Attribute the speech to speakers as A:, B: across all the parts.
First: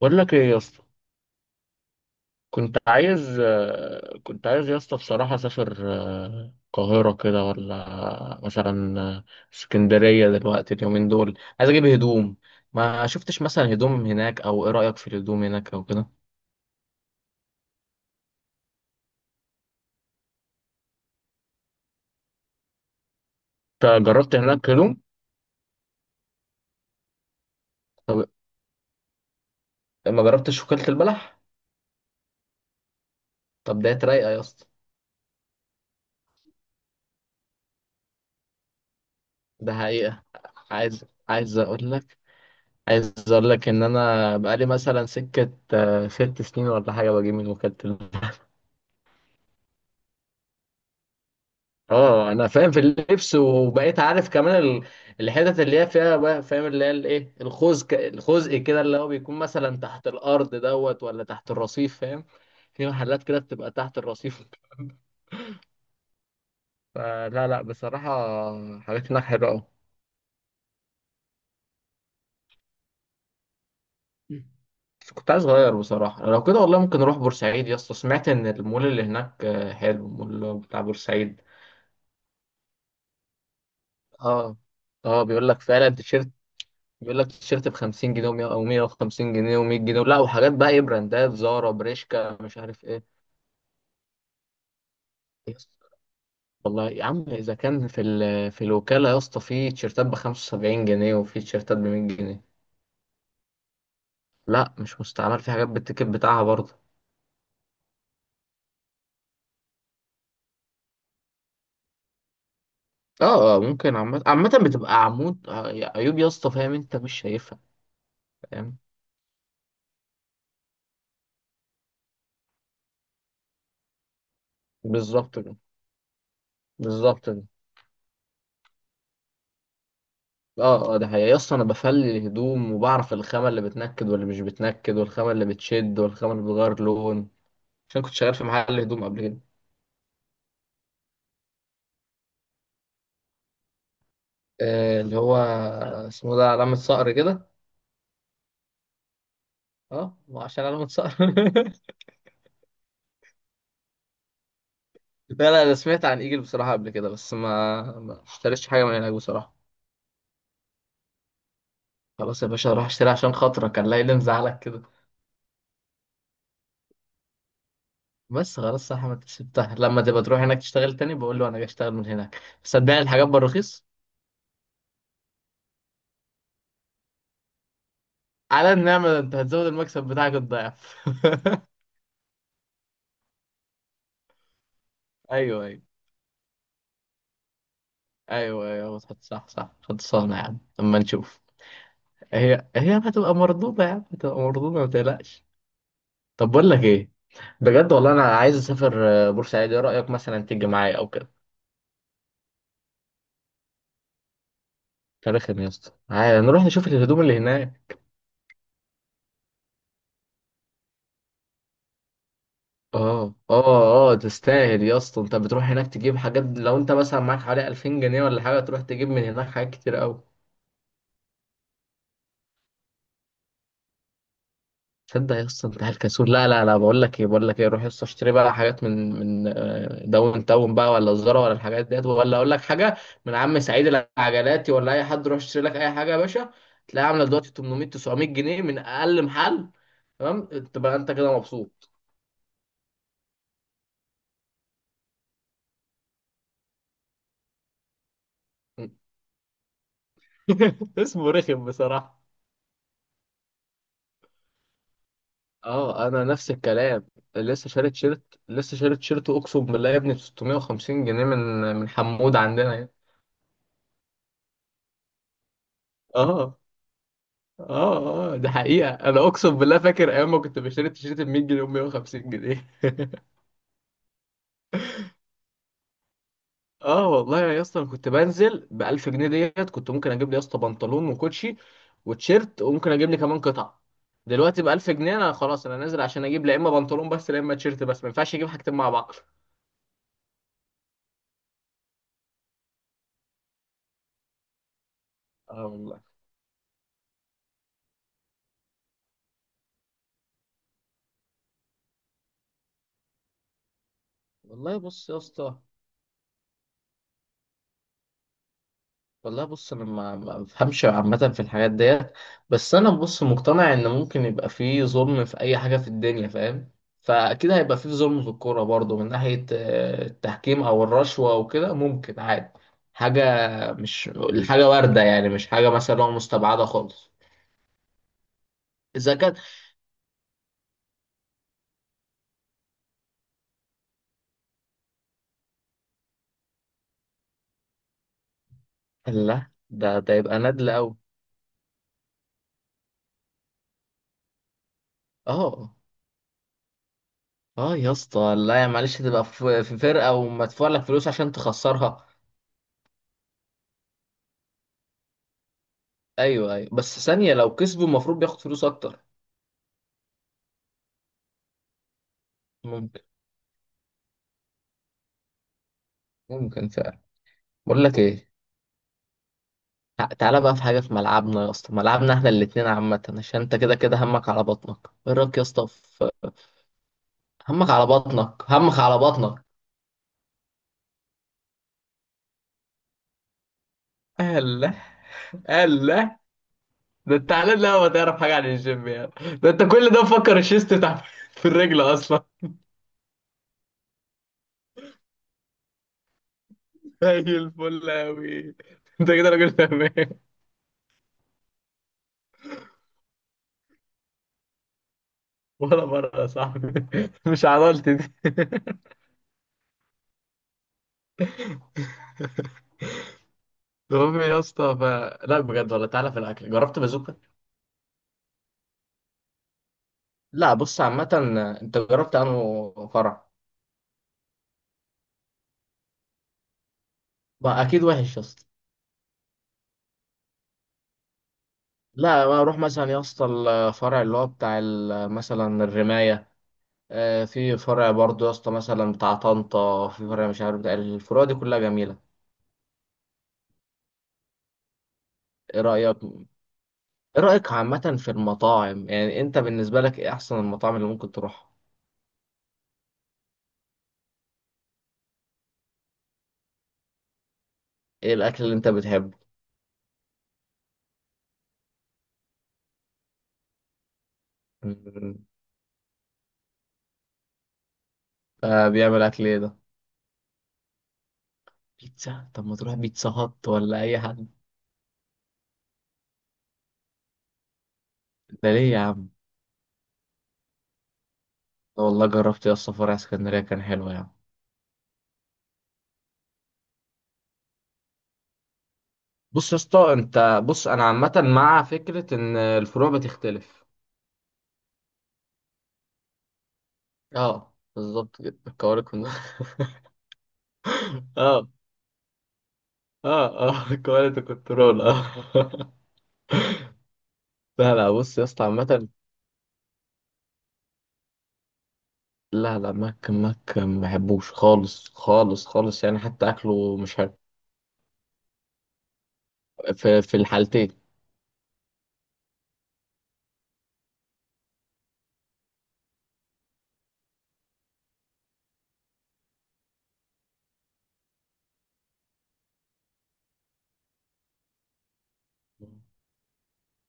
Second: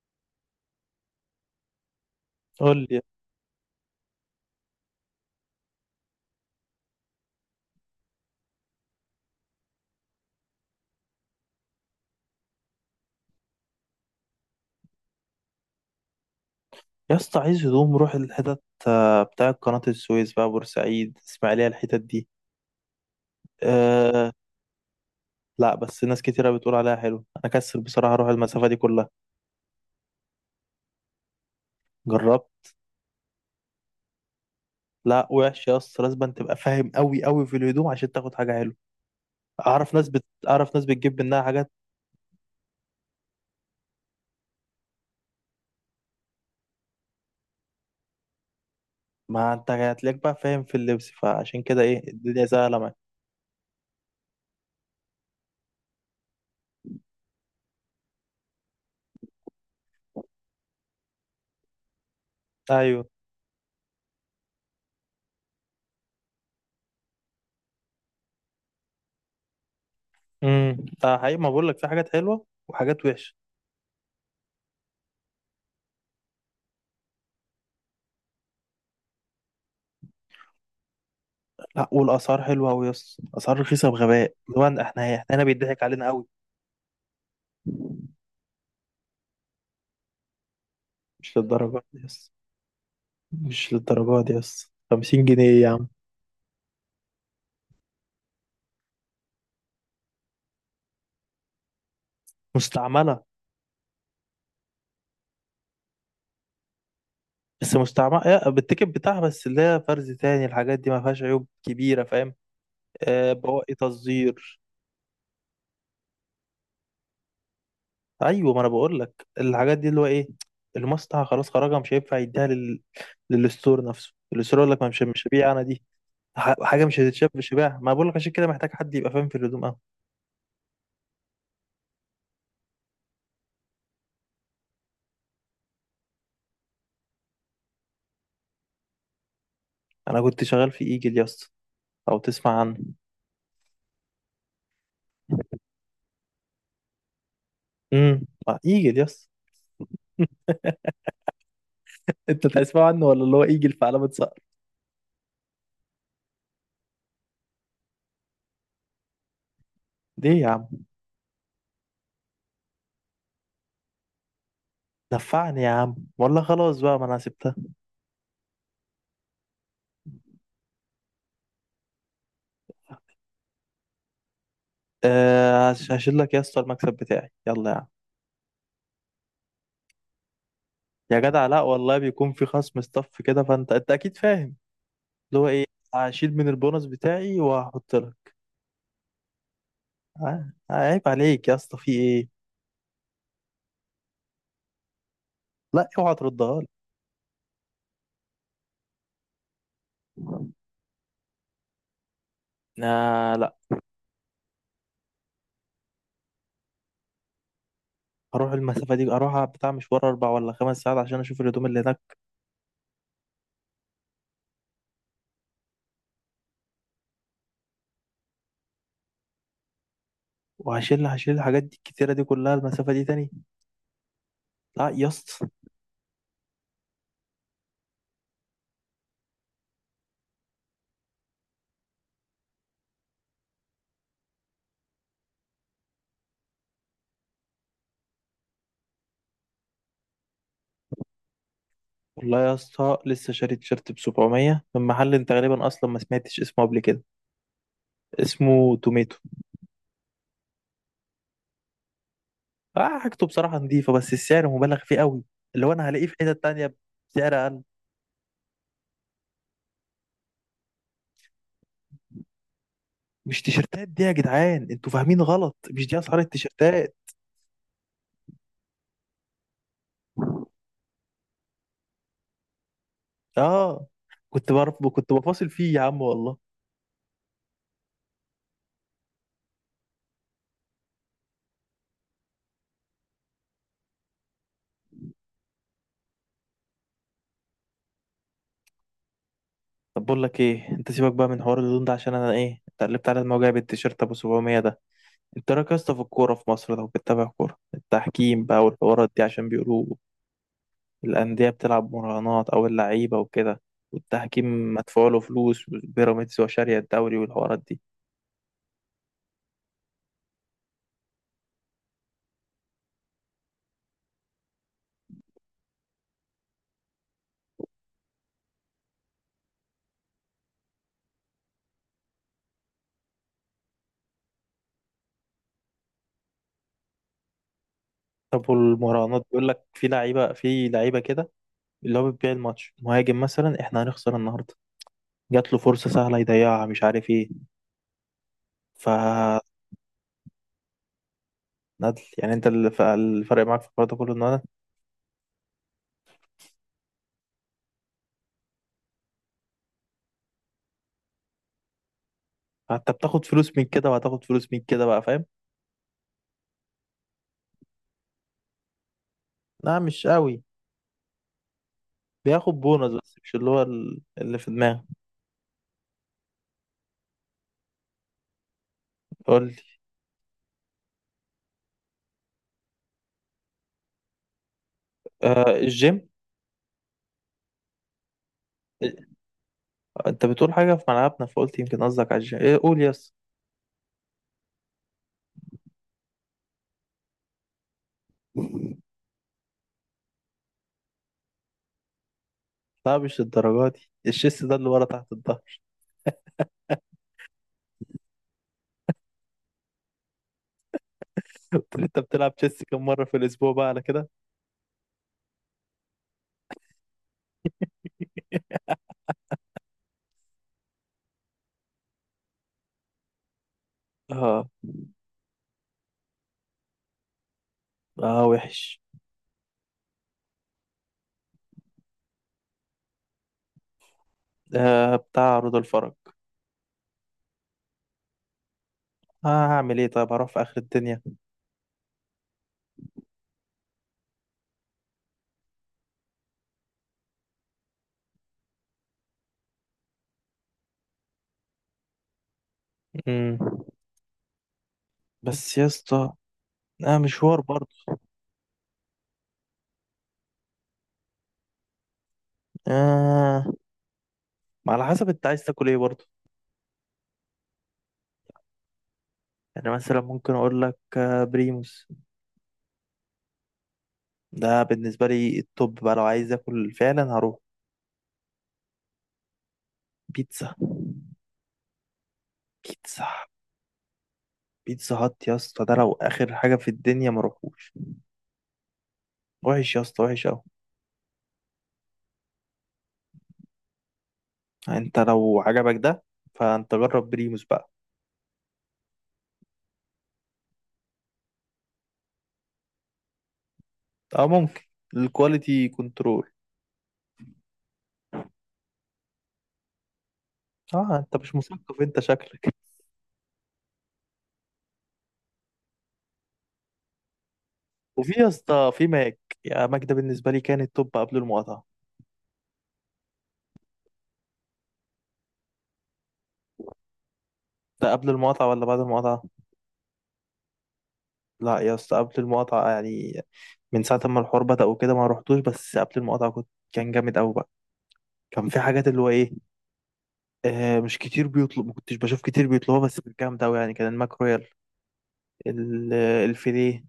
A: بقول لك ايه يا اسطى. كنت
B: قول لي.
A: عايز كنت عايز يا اسطى بصراحة اسافر القاهرة كده، ولا مثلا اسكندرية؟ دلوقتي اليومين دول عايز اجيب هدوم. ما شفتش مثلا هدوم هناك، او ايه رأيك في الهدوم هناك او كده؟
B: يا اسطى عايز هدوم، روح الحتت بتاع قناة السويس، بقى بورسعيد، اسماعيلية، الحتت دي.
A: انت
B: أه.
A: جربت هناك هدوم؟
B: لا، بس ناس كتيرة بتقول عليها حلو، انا كسل بصراحة اروح
A: طب
B: المسافة دي كلها.
A: ما جربتش وكالة البلح؟
B: جربت.
A: طب ده رايقة يا اسطى؟
B: لا، وحش يا اسطى، لازم تبقى فاهم قوي قوي في الهدوم عشان تاخد حاجة حلوة.
A: ده حقيقة.
B: اعرف ناس
A: عايز
B: بتجيب منها
A: عايز
B: حاجات.
A: اقول لك، عايز اقول لك ان انا بقالي مثلا سكة ست سنين ولا حاجة بجيب من وكالة البلح.
B: ما انت هتلاقيك بقى فاهم في اللبس، فعشان كده ايه،
A: اه
B: الدنيا
A: انا فاهم
B: سهلة
A: في
B: معاك.
A: اللبس، وبقيت عارف كمان الحتت اللي هي فيها، بقى فاهم اللي هي الايه، الخزق كده، اللي هو بيكون مثلا تحت الارض دوت، ولا تحت الرصيف، فاهم؟ في
B: ايوه.
A: محلات كده بتبقى تحت الرصيف. فلا لا، بصراحة حاجات هناك حلوة أوي.
B: امم ده حقيقي، ما بقول لك في حاجات حلوة وحاجات وحشة.
A: بس كنت عايز أغير بصراحة. لو كده والله ممكن أروح بورسعيد يا اسطى، سمعت إن المول اللي هناك حلو، المول بتاع بورسعيد.
B: لا، والاسعار حلوة قوي يا اسطى، اسعار رخيصة بغباء،
A: اه
B: اللي هو احنا
A: اه
B: احنا هنا
A: بيقول لك
B: بيضحك
A: فعلا
B: علينا قوي.
A: التيشيرت، بيقول لك تيشيرت ب 50 جنيه، او 150 جنيه و100 جنيه، لا. وحاجات بقى ايه، براندات
B: مش
A: زارا،
B: للدرجة دي يس.
A: بريشكا، مش عارف ايه.
B: مش للدرجة دي يس، 50
A: يا
B: جنيه يا
A: اسطى،
B: عم؟
A: والله يا عم اذا كان في في الوكاله يا اسطى في تيشيرتات ب 75 جنيه، وفي تيشيرتات ب 100 جنيه.
B: مستعملة.
A: لا مش مستعمل، في حاجات بالتيكت بتاعها برضه.
B: بس مستعملة إيه، بالتيكت بتاعها، بس اللي هي فرز تاني، الحاجات دي ما فيهاش عيوب كبيرة، فاهم. آه،
A: اه اه
B: بواقي
A: ممكن. عامة
B: تصدير.
A: بتبقى عمود، عيوب يا اسطى، فاهم؟ انت مش شايفها.
B: أيوة، ما أنا
A: فاهم.
B: بقول لك الحاجات دي اللي هو إيه، المصنع خلاص خرجها، مش هينفع يديها للستور نفسه. الستور يقول لك ما مش
A: بالظبط
B: هبيع
A: كده.
B: أنا دي. حاجة مش
A: بالظبط
B: هتتشاف،
A: كده.
B: مش هبيعها. ما بقول لك عشان كده محتاج حد يبقى فاهم في الهدوم أوي.
A: اه اه، ده حقيقي يا اسطى، انا بفلي الهدوم، وبعرف الخامة اللي بتنكد واللي مش بتنكد، والخامة اللي بتشد، والخامة اللي بتغير لون. عشان كنت شغال في محل هدوم قبل كده.
B: أنا كنت شغال في إيجل يس، أو تسمع عنه؟
A: اللي هو اسمه ده علامة صقر كده.
B: امم إيجل يس.
A: اه، وعشان علامة صقر.
B: انت تسمع عنه، ولا اللي هو ايجل في علامة؟
A: لا لا، انا سمعت عن ايجل بصراحة قبل كده، بس ما اشتريتش حاجة من هناك بصراحة.
B: ليه يا عم؟
A: خلاص يا باشا اروح اشتري عشان خاطرك، كان لا اللي مزعلك كده.
B: نفعني يا عم والله، خلاص بقى، ما انا سبتها.
A: بس خلاص يا احمد، سبتها لما تبقى تروح هناك تشتغل تاني، بقول له انا جاي اشتغل من هناك، صدقني الحاجات بالرخيص.
B: أه، هشيل لك يا اسطى المكسب بتاعي، يلا يا عم.
A: على النعمة، ده انت هتزود المكسب بتاعك الضعف.
B: يا جدع، لا والله، بيكون في خصم ستاف كده، فانت اكيد فاهم. اللي هو
A: ايوه
B: ايه،
A: ايوه.
B: هشيل من البونص بتاعي وهحط لك.
A: ايوه ايوه، صح صح صح، خد صانع يا عم اما
B: عيب
A: نشوف.
B: عليك يا اسطى، في ايه؟
A: هي هتبقى مردودة يعني، هتبقى مردودة ما تقلقش.
B: لا اوعى
A: طب
B: تردها لي.
A: بقول لك ايه، بجد والله انا عايز اسافر بورسعيد، ايه رأيك مثلا تيجي معايا او كده؟
B: لا.
A: فرخم يا اسطى، عايز نروح نشوف الهدوم اللي هناك.
B: هروح المسافه دي، اروح بتاع مشوار اربع ولا خمس ساعات عشان اشوف الهدوم اللي هناك؟
A: اه اه. اه تستاهل يا اسطى، انت بتروح هناك تجيب حاجات، لو انت مثلا معاك حوالي 2000 جنيه ولا حاجة، تروح تجيب من هناك حاجات كتير قوي.
B: وهشيل الحاجات دي الكتيره دي كلها المسافه دي تاني؟ لا يا
A: تصدق يا
B: اسطى.
A: اسطى انت الكسول؟ لا لا لا، بقول لك ايه، بقول لك ايه، روح يا اسطى اشتري بقى حاجات من داون تاون بقى، ولا الزارا، ولا الحاجات ديت، ولا اقول لك حاجه، من عم سعيد العجلاتي، ولا اي حد، روح اشتري لك اي حاجه يا باشا، تلاقيها عامله دلوقتي 800 900 جنيه من اقل محل. تمام، تبقى انت كده مبسوط.
B: والله يا اسطى، لسه شاري تيشيرت ب 700 من محل انت غالبا اصلا ما سمعتش اسمه قبل كده، اسمه توميتو.
A: اسمه رخم بصراحه.
B: اه، حاجته بصراحه نظيفه، بس السعر مبالغ فيه قوي، اللي هو انا هلاقيه
A: اه
B: في
A: انا
B: حته
A: نفس
B: تانية
A: الكلام.
B: بسعر اقل.
A: لسه شاري تيشيرت، اقسم بالله يا ابني، ب 650 جنيه من حمود عندنا يعني.
B: مش تيشيرتات دي يا جدعان، انتوا فاهمين غلط، مش دي اسعار
A: اه
B: التيشيرتات.
A: اه اه، ده حقيقة، انا اقسم بالله فاكر ايام ما كنت بشتري التيشيرت ب 100 جنيه و 150 جنيه.
B: اه، كنت بعرف، كنت بفاصل فيه يا عم والله.
A: اه والله يا اسطى، انا كنت بنزل ب 1000 جنيه ديت، كنت ممكن اجيب لي يا اسطى بنطلون، وكوتشي، وتيشيرت، وممكن اجيب لي كمان قطعة. دلوقتي ب 1000 جنيه انا خلاص، انا نازل عشان اجيب لا اما بنطلون بس لا اما تيشيرت بس، ما ينفعش اجيب حاجتين مع بعض.
B: طب بقول لك ايه، انت سيبك بقى من حوار اللون ده، عشان انا ايه اتقلبت على الموضوع بالتيشيرت ابو 700 ده. انت إيه
A: اه
B: رايك يا اسطى في
A: والله.
B: الكوره في مصر؟ لو بتتابع كوره، التحكيم بقى والحوارات دي، عشان بيقولوا الأندية بتلعب مراهنات أو اللعيبة وكده، والتحكيم
A: والله
B: مدفوع
A: بص يا
B: له
A: اسطى،
B: فلوس، وبيراميدز وشارية الدوري والحوارات دي.
A: والله بص انا ما بفهمش عامه في الحاجات ديت. بس انا بص مقتنع ان ممكن يبقى فيه ظلم في اي حاجه في الدنيا، فاهم؟ فاكيد هيبقى فيه ظلم في الكوره برضو، من ناحيه التحكيم او الرشوه وكده، ممكن عادي، حاجه مش الحاجه وارده يعني، مش حاجه مثلا هو مستبعده خالص.
B: طب
A: اذا
B: والمراهنات،
A: كان.
B: بيقول لك في لعيبة، كده اللي هو بتبيع الماتش، مهاجم مثلا احنا هنخسر النهاردة، جات له فرصة سهلة يضيعها، مش عارف ايه، ف...
A: لا ده يبقى نادل قوي.
B: ندل يعني. انت الفرق معاك في الحوار ده كله ان انا،
A: اه اه يا اسطى، لا يا معلش، تبقى في فرقه، ومدفوع لك فلوس عشان تخسرها.
B: انت بتاخد فلوس من كده وهتاخد فلوس من كده، بقى فاهم.
A: ايوه ايوه، بس ثانيه، لو كسبوا المفروض بياخد فلوس اكتر.
B: لا مش قوي. بياخد بونص
A: ممكن.
B: بس، مش اللي هو اللي في دماغك.
A: ممكن فعلا. بقول لك ايه،
B: قول لي.
A: تعالى بقى في حاجه في ملعبنا يا اسطى، ملعبنا احنا الاتنين عامه، عشان انت كده كده همك على بطنك، ايه رايك يا
B: آه،
A: اسطى
B: الجيم.
A: في. همك على بطنك، همك على بطنك.
B: انت بتقول حاجة في ملعبنا، فقلت يمكن قصدك على ايه، قول يس.
A: الله. الله. ده انت على، لا ما تعرف حاجه عن الجيم يعني؟ ده انت كل ده مفكر الشيست بتاع. في الرجل اصلا.
B: لا، مش الدرجة دي، الشيس ده اللي ورا تحت الظهر.
A: زي الفل اوي، انت كده راجل تمام.
B: قلت له انت بتلعب تشيس كم مرة في الأسبوع بقى على كده.
A: ولا مره يا صاحبي، مش عضلتي دي. المهم يا
B: اه
A: اسطى ف... لا بجد والله، تعالى في الاكل، جربت بازوكا؟
B: اه، وحش.
A: لا بص عامة. انت جربت انه فرع؟
B: آه، بتاع عروض الفرج.
A: بقى اكيد وحش يا اسطى.
B: آه، هعمل ايه طيب، هروح في آخر الدنيا؟
A: لا بقى اروح مثلا يا اسطى الفرع اللي هو بتاع مثلا الرماية، في فرع برضو يا اسطى، مثلا بتاع طنطا في فرع، مش عارف، بتاع الفروع دي كلها جميلة.
B: مم. بس
A: ايه
B: يا
A: رأيك؟
B: اسطى،
A: ايه
B: آه، مشوار
A: رأيك
B: برضه.
A: عامة في المطاعم يعني؟ انت بالنسبة لك ايه احسن المطاعم اللي ممكن تروحها؟
B: آه، ما على حسب انت عايز تاكل ايه برضه.
A: ايه الاكل اللي انت بتحبه؟
B: يعني مثلا ممكن اقول لك آه بريموس، ده بالنسبة
A: مم.
B: لي التوب بقى لو عايز اكل فعلا هروح.
A: بيعمل اكل ايه ده؟
B: بيتزا.
A: بيتزا. طب ما تروح
B: بيتزا
A: بيتزا هات، ولا اي حد؟
B: بيتزا هات يا اسطى، ده لو اخر حاجه في الدنيا ما روحوش.
A: ده ليه يا عم؟
B: وحش يا اسطى، وحش قوي.
A: والله جربت يا اسطى فرع اسكندرية كان حلو يعني.
B: انت لو عجبك ده، فانت جرب بريموس بقى.
A: بص يا اسطى، انت بص، انا عامه مع فكره ان الفروع بتختلف.
B: اه ممكن، الكواليتي كنترول.
A: اه بالظبط كده، الكوارث
B: اه، انت مش
A: اه
B: مثقف انت شكلك.
A: اه، اه كواليتي كنترول اه. لا لا
B: وفي
A: بص يا
B: يا
A: اسطى
B: اسطى في
A: عامة.
B: ماك، يا ماك ده بالنسبه لي كان التوب قبل المقاطعه.
A: لا لا، ماك ماك ما بحبوش خالص خالص خالص، يعني حتى اكله مش حلو.
B: ده قبل المقاطعه ولا بعد المقاطعه؟
A: في في الحالتين.
B: لا يا اسطى، قبل المقاطعه يعني. من ساعه ما الحوار بدأ وكده ما روحتوش، بس قبل المقاطعه كان جامد قوي بقى. كان في حاجات اللي هو ايه، مش كتير بيطلب، ما كنتش بشوف كتير بيطلبوها، بس كانت جامده قوي يعني. كان الماك رويال، ال- الفيليه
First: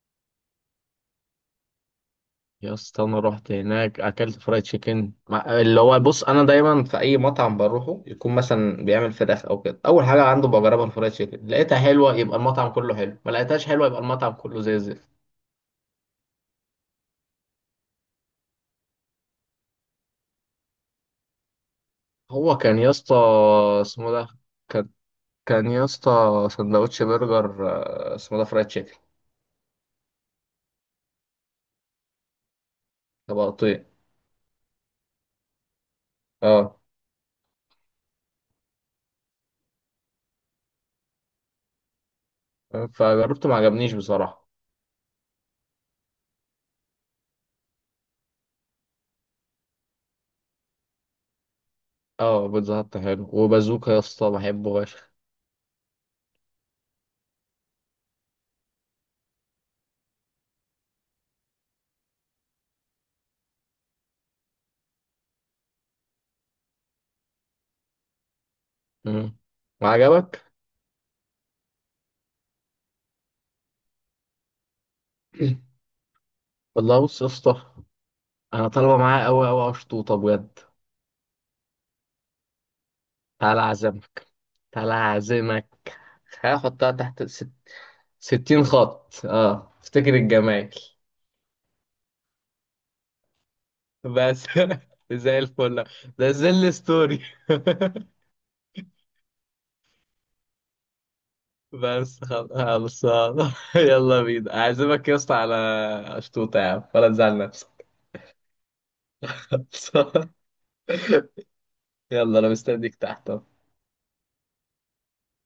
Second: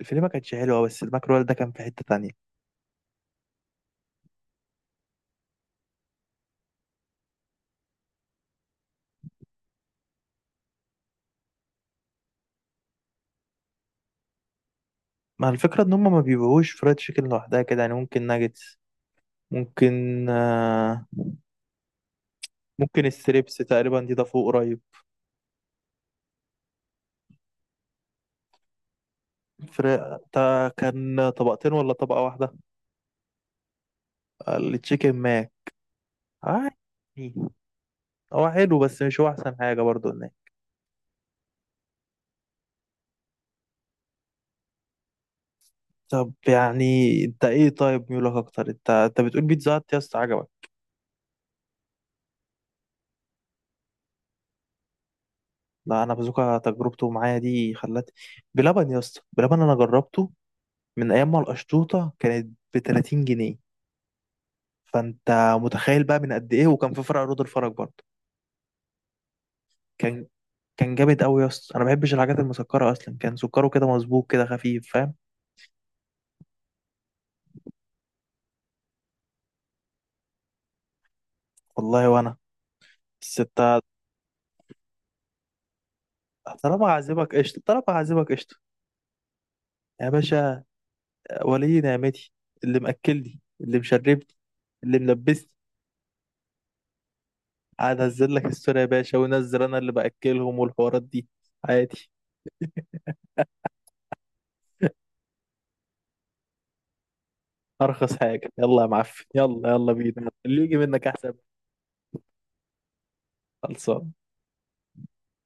B: الفيليه ما كانتش حلوه، بس الماكرول ده كان في حته تانية.
A: يا اسطى، انا رحت هناك اكلت فرايد تشيكن اللي هو بص انا دايما في اي مطعم بروحه يكون مثلا بيعمل فراخ او كده، اول حاجه عنده بجربها الفرايد تشيكن، لقيتها حلوه يبقى المطعم كله حلو، ما لقيتهاش حلوه يبقى المطعم كله زي الزفت.
B: مع الفكره ان هم ما بيبيعوش فرايد تشيكن لوحدها كده يعني. ممكن ناجتس، ممكن
A: هو كان يا
B: ممكن
A: اسطى
B: الستريبس تقريبا
A: اسمه
B: دي، ده
A: ده،
B: فوق قريب.
A: كان كان يا اسطى سندوتش برجر، اسمه ده فرايد تشيكن.
B: فرق ده كان طبقتين ولا طبقه واحده؟
A: طبقتين.
B: التشيكن ماك. آه،
A: اه.
B: يعني هو حلو بس مش هو احسن حاجه برضو هناك.
A: فجربته ما عجبنيش بصراحه.
B: طب يعني انت ايه طيب، ميولك اكتر، انت بتقول بيتزا هات يا اسطى عجبك.
A: اه، بيتزا هت حلو، وبازوكا يا اسطى بحبه فشخ.
B: لا، انا بازوكا تجربته معايا دي خلت. بلبن يا اسطى، بلبن انا جربته من ايام ما القشطوطه كانت ب 30 جنيه، فانت متخيل بقى من قد ايه، وكان في فرع رود الفرج برضه.
A: مم. ما
B: كان
A: عجبك.
B: كان جامد قوي يا اسطى، انا ما بحبش الحاجات المسكره اصلا، كان سكره كده مظبوط كده خفيف، فاهم.
A: والله بص يا اسطى، انا طالبه معاه قوي قوي اشطوطه بجد.
B: والله وانا، بس
A: تعالى
B: انت.
A: اعزمك، تعالى اعزمك، هحطها تحت ست...
B: طالما هعزمك قشطه
A: 60 خط، اه
B: يا
A: افتكر
B: باشا،
A: الجمايل.
B: ولي نعمتي، اللي مأكلني اللي مشربني
A: بس.
B: اللي
A: زي
B: ملبسني،
A: الفل. ده زي الستوري.
B: قاعد انزل لك الصوره يا باشا، وانزل انا اللي باكلهم والحوارات دي. عادي.
A: بس خلاص. يلا بينا اعزمك يا اسطى على اشطوطه يا عم، ولا تزعل نفسك.
B: ارخص حاجه، يلا يا معفن، يلا يلا بينا، اللي يجي منك احسن.
A: يلا انا مستنيك تحت.
B: خلصان.